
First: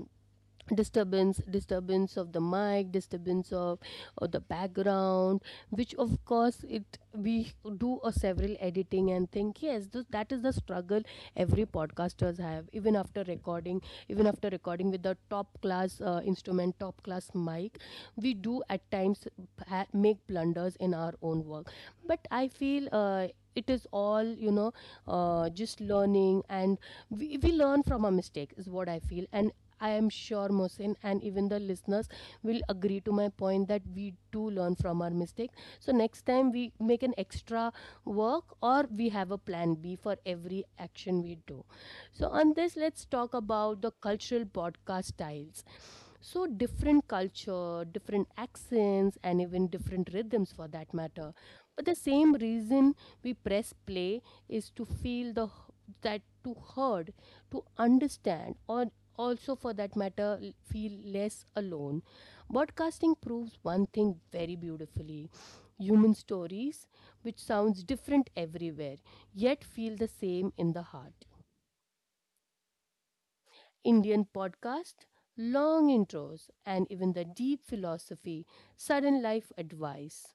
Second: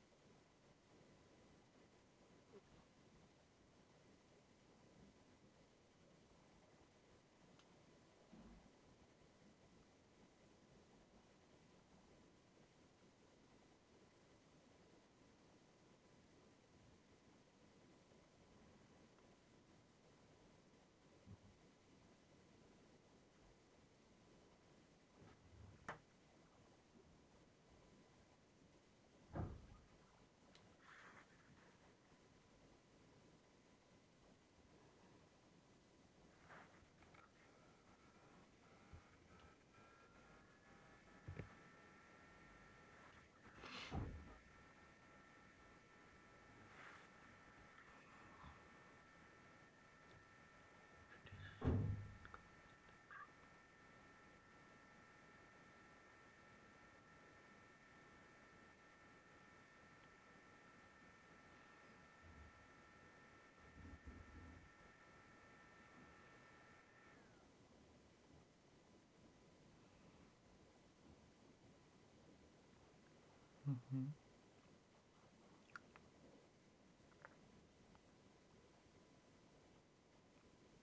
Speaker 1: disturbance, disturbance of the mic, disturbance of, of the background, which of course it we do a several editing and think, yes, th- that is the struggle every podcasters have even after recording, even after recording with the top class uh, instrument, top class mic. We do at times ha- make blunders in our own work. But I feel, uh, it is all, you know, uh, just learning, and we, we learn from our mistake is what I feel. And I am sure Mosin and even the listeners will agree to my point that we do learn from our mistake. So next time we make an extra work, or we have a plan B for every action we do. So on this, let's talk about the cultural podcast styles. So, different culture, different accents, and even different rhythms for that matter. But the same reason we press play is to feel the, that to heard, to understand, or also for that matter, l- feel less alone. Broadcasting proves one thing very beautifully: human stories, which sounds different everywhere, yet feel the same in the heart.
Speaker 2: Mm-hmm.
Speaker 1: Indian podcast, long intros, and even the deep philosophy, sudden life advice.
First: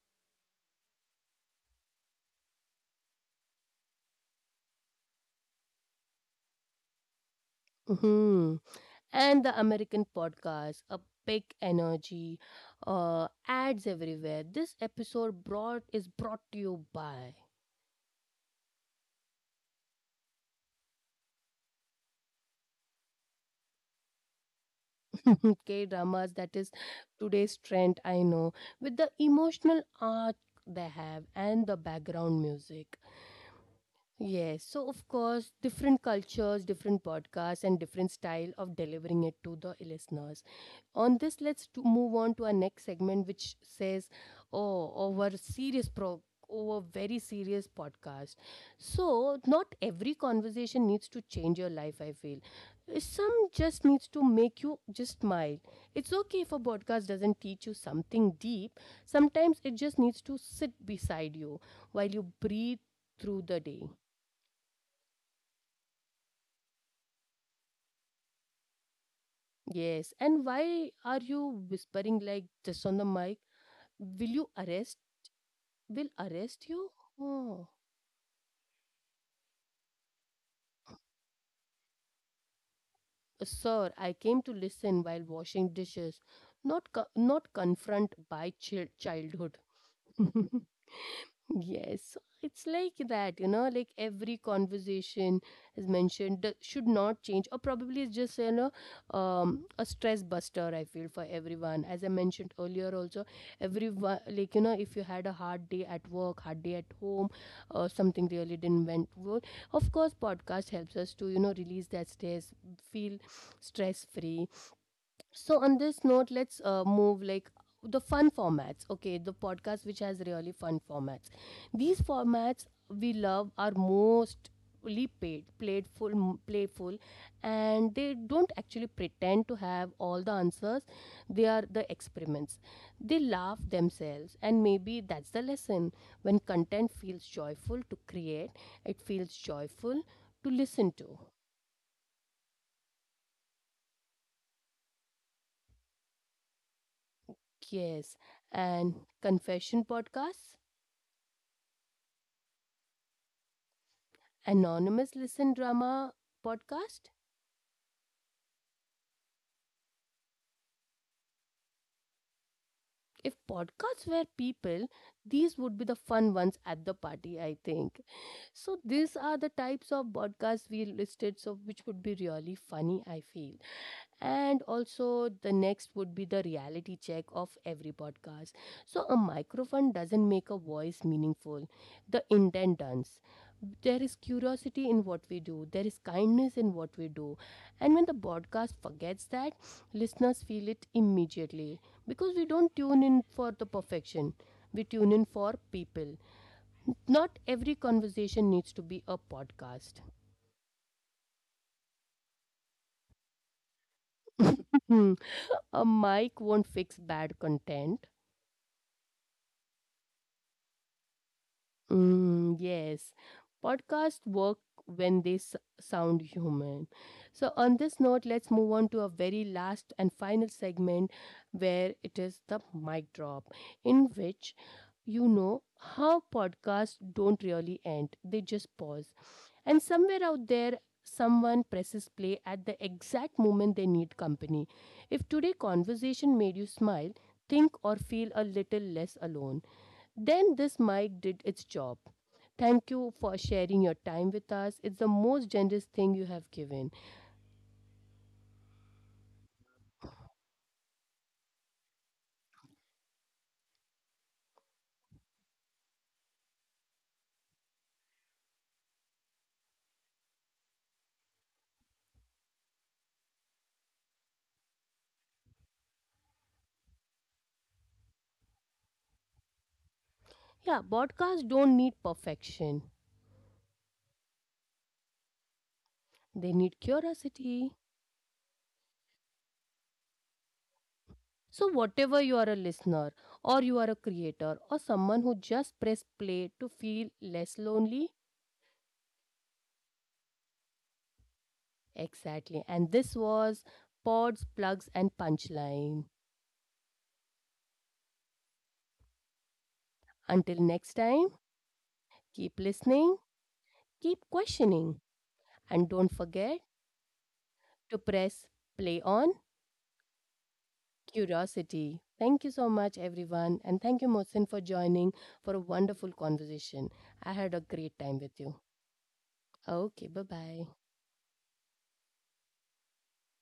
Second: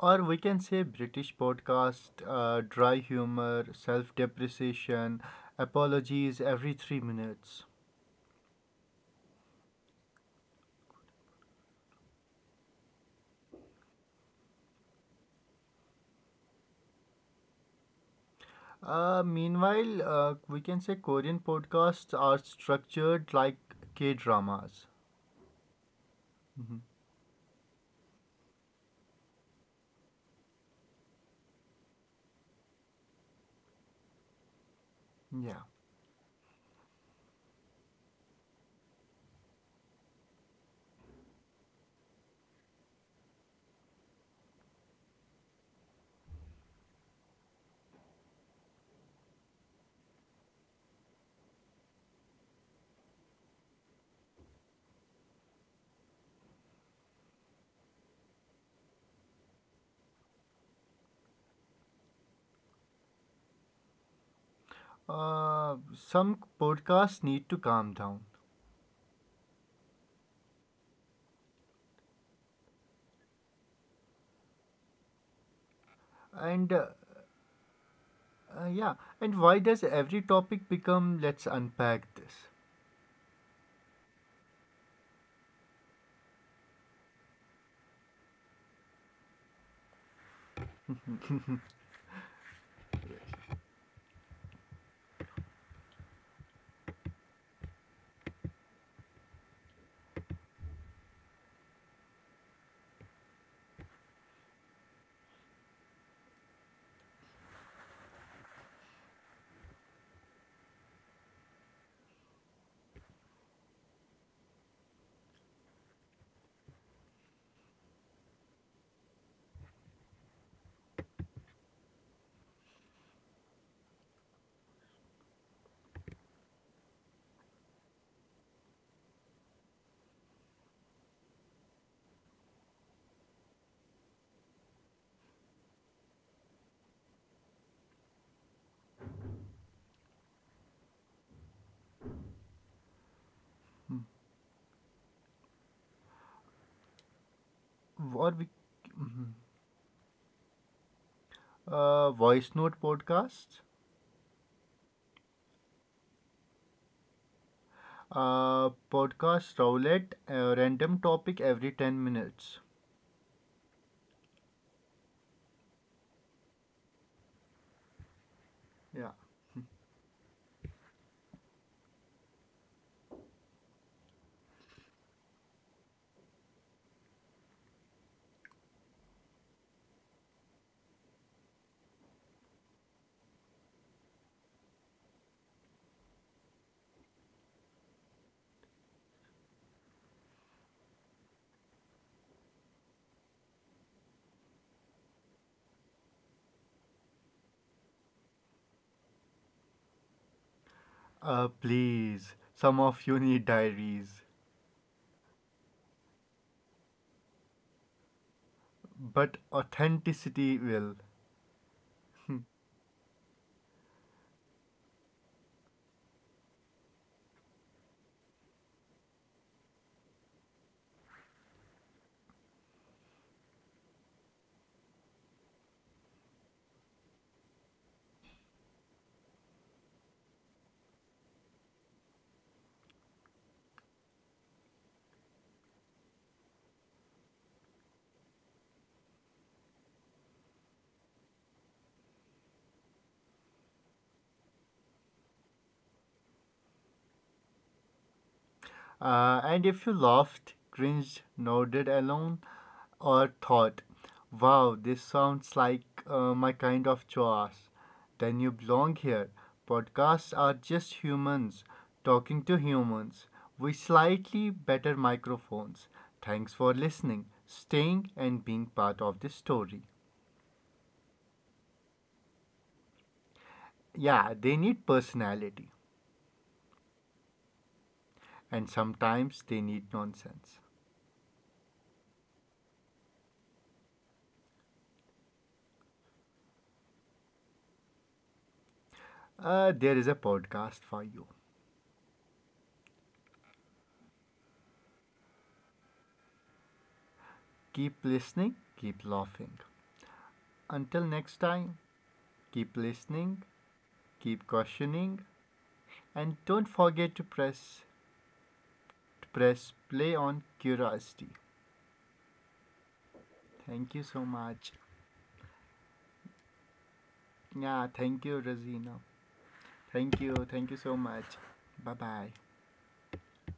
Speaker 2: Or we can say British podcast, uh, dry humor, self depreciation, apologies every three minutes.
Speaker 1: Mhm. And the American podcast, a big energy, uh, ads everywhere. This episode brought is brought to you by
Speaker 2: Uh, meanwhile, uh, we can say Korean podcasts are structured like K dramas.
Speaker 1: K dramas. That is
Speaker 2: Mhm.
Speaker 1: today's trend. I know, with the emotional arc they have and the background music. Yes, so of course,
Speaker 2: Yeah.
Speaker 1: different cultures, different podcasts, and different style of delivering it to the listeners. On this, let's to move on to our next segment, which says, "Oh, over serious pro, over very serious podcast." So, not every conversation needs to change your life. I feel some just needs to make you just smile. It's okay if a podcast doesn't teach you something deep. Sometimes it just needs to sit beside you while you breathe through the day.
Speaker 2: Uh, some podcasts need to calm down.
Speaker 1: Yes, and why are you whispering like just on the mic? Will you arrest? Will arrest
Speaker 2: And uh,
Speaker 1: you? Oh,
Speaker 2: uh, Yeah, and why does every topic become let's unpack this?
Speaker 1: sir, I came to listen while washing dishes, not co- not confront by chil- childhood. Yes, so it's like that, you know, like every conversation is mentioned th- should not change, or probably it's just, you know, um, a stress buster, I feel, for everyone. As I mentioned earlier, also, everyone, like, you know, if you had a hard day at work, hard day at home, or something really didn't went well, of course, podcast helps us to, you know, release that stress, feel stress free. So on this note, let's uh, move like the fun formats. Okay, the podcast which has really fun formats, these formats we love are mostly paid playful, m- playful, and they don't actually pretend to have all the answers. They are the experiments. They laugh themselves, and maybe that's the lesson. When content feels joyful to create, it feels joyful to listen to. Yes,
Speaker 2: Or we,
Speaker 1: and confession podcasts,
Speaker 2: uh, voice note podcasts,
Speaker 1: Anonymous Listen Drama podcast.
Speaker 2: uh, podcast roulette, uh, random topic every ten minutes.
Speaker 1: If podcasts were people, these would be the fun ones at the party, I think. So
Speaker 2: Yeah.
Speaker 1: these are the types of podcasts we listed, so which would be really funny, I feel. And also the next would be the reality check of every podcast. So a microphone doesn't make a voice meaningful. The intent does. There is curiosity in what we do. There is kindness in what we do. And when the podcast forgets that, listeners feel it immediately, because we don't tune in for the perfection, we tune in for people. Not every conversation needs to be a podcast.
Speaker 2: Uh, please, some of you need diaries.
Speaker 1: A mic won't fix bad content.
Speaker 2: But authenticity will.
Speaker 1: Mm, yes, podcasts work when they s- sound human. So, on this note, let's move on to our very last and final segment, where it is the mic drop, in which, you know, how podcasts don't really end, they just pause. And somewhere out there, someone presses play at the exact moment they need company. If today's conversation made you smile, think, or feel a little less alone, then this mic did its job. Thank you for sharing your time with us. It's the most generous thing you have given.
Speaker 2: Uh, and if you laughed, cringed, nodded along, or thought, wow, this sounds like uh, my kind of chores, then you belong here. Podcasts are just humans talking to humans with slightly better microphones. Thanks for listening, staying, and being part of this story.
Speaker 1: Yeah, podcasts don't need perfection,
Speaker 2: Yeah, they need personality,
Speaker 1: they need curiosity.
Speaker 2: and sometimes they need nonsense.
Speaker 1: So, whatever you are a listener, or you are a creator, or someone who just pressed play to feel less lonely,
Speaker 2: Uh, there is a podcast for you.
Speaker 1: exactly. And this was Pods, Plugs, and Punchline.
Speaker 2: Keep listening, keep laughing. Until
Speaker 1: Until
Speaker 2: next
Speaker 1: next time,
Speaker 2: time, keep
Speaker 1: keep
Speaker 2: listening,
Speaker 1: listening,
Speaker 2: keep
Speaker 1: keep
Speaker 2: questioning,
Speaker 1: questioning, and
Speaker 2: and
Speaker 1: don't
Speaker 2: don't
Speaker 1: forget
Speaker 2: forget to press
Speaker 1: to press
Speaker 2: to
Speaker 1: play
Speaker 2: press
Speaker 1: on
Speaker 2: play on curiosity.
Speaker 1: curiosity. Thank you so much,
Speaker 2: Thank
Speaker 1: everyone.
Speaker 2: you
Speaker 1: And
Speaker 2: so
Speaker 1: thank you,
Speaker 2: much.
Speaker 1: Mohsin, for joining for a wonderful conversation. I
Speaker 2: Yeah,
Speaker 1: had a
Speaker 2: thank
Speaker 1: great
Speaker 2: you,
Speaker 1: time with you.
Speaker 2: Rosina. Thank you,
Speaker 1: Okay, bye
Speaker 2: thank you so
Speaker 1: bye.
Speaker 2: much. Bye bye.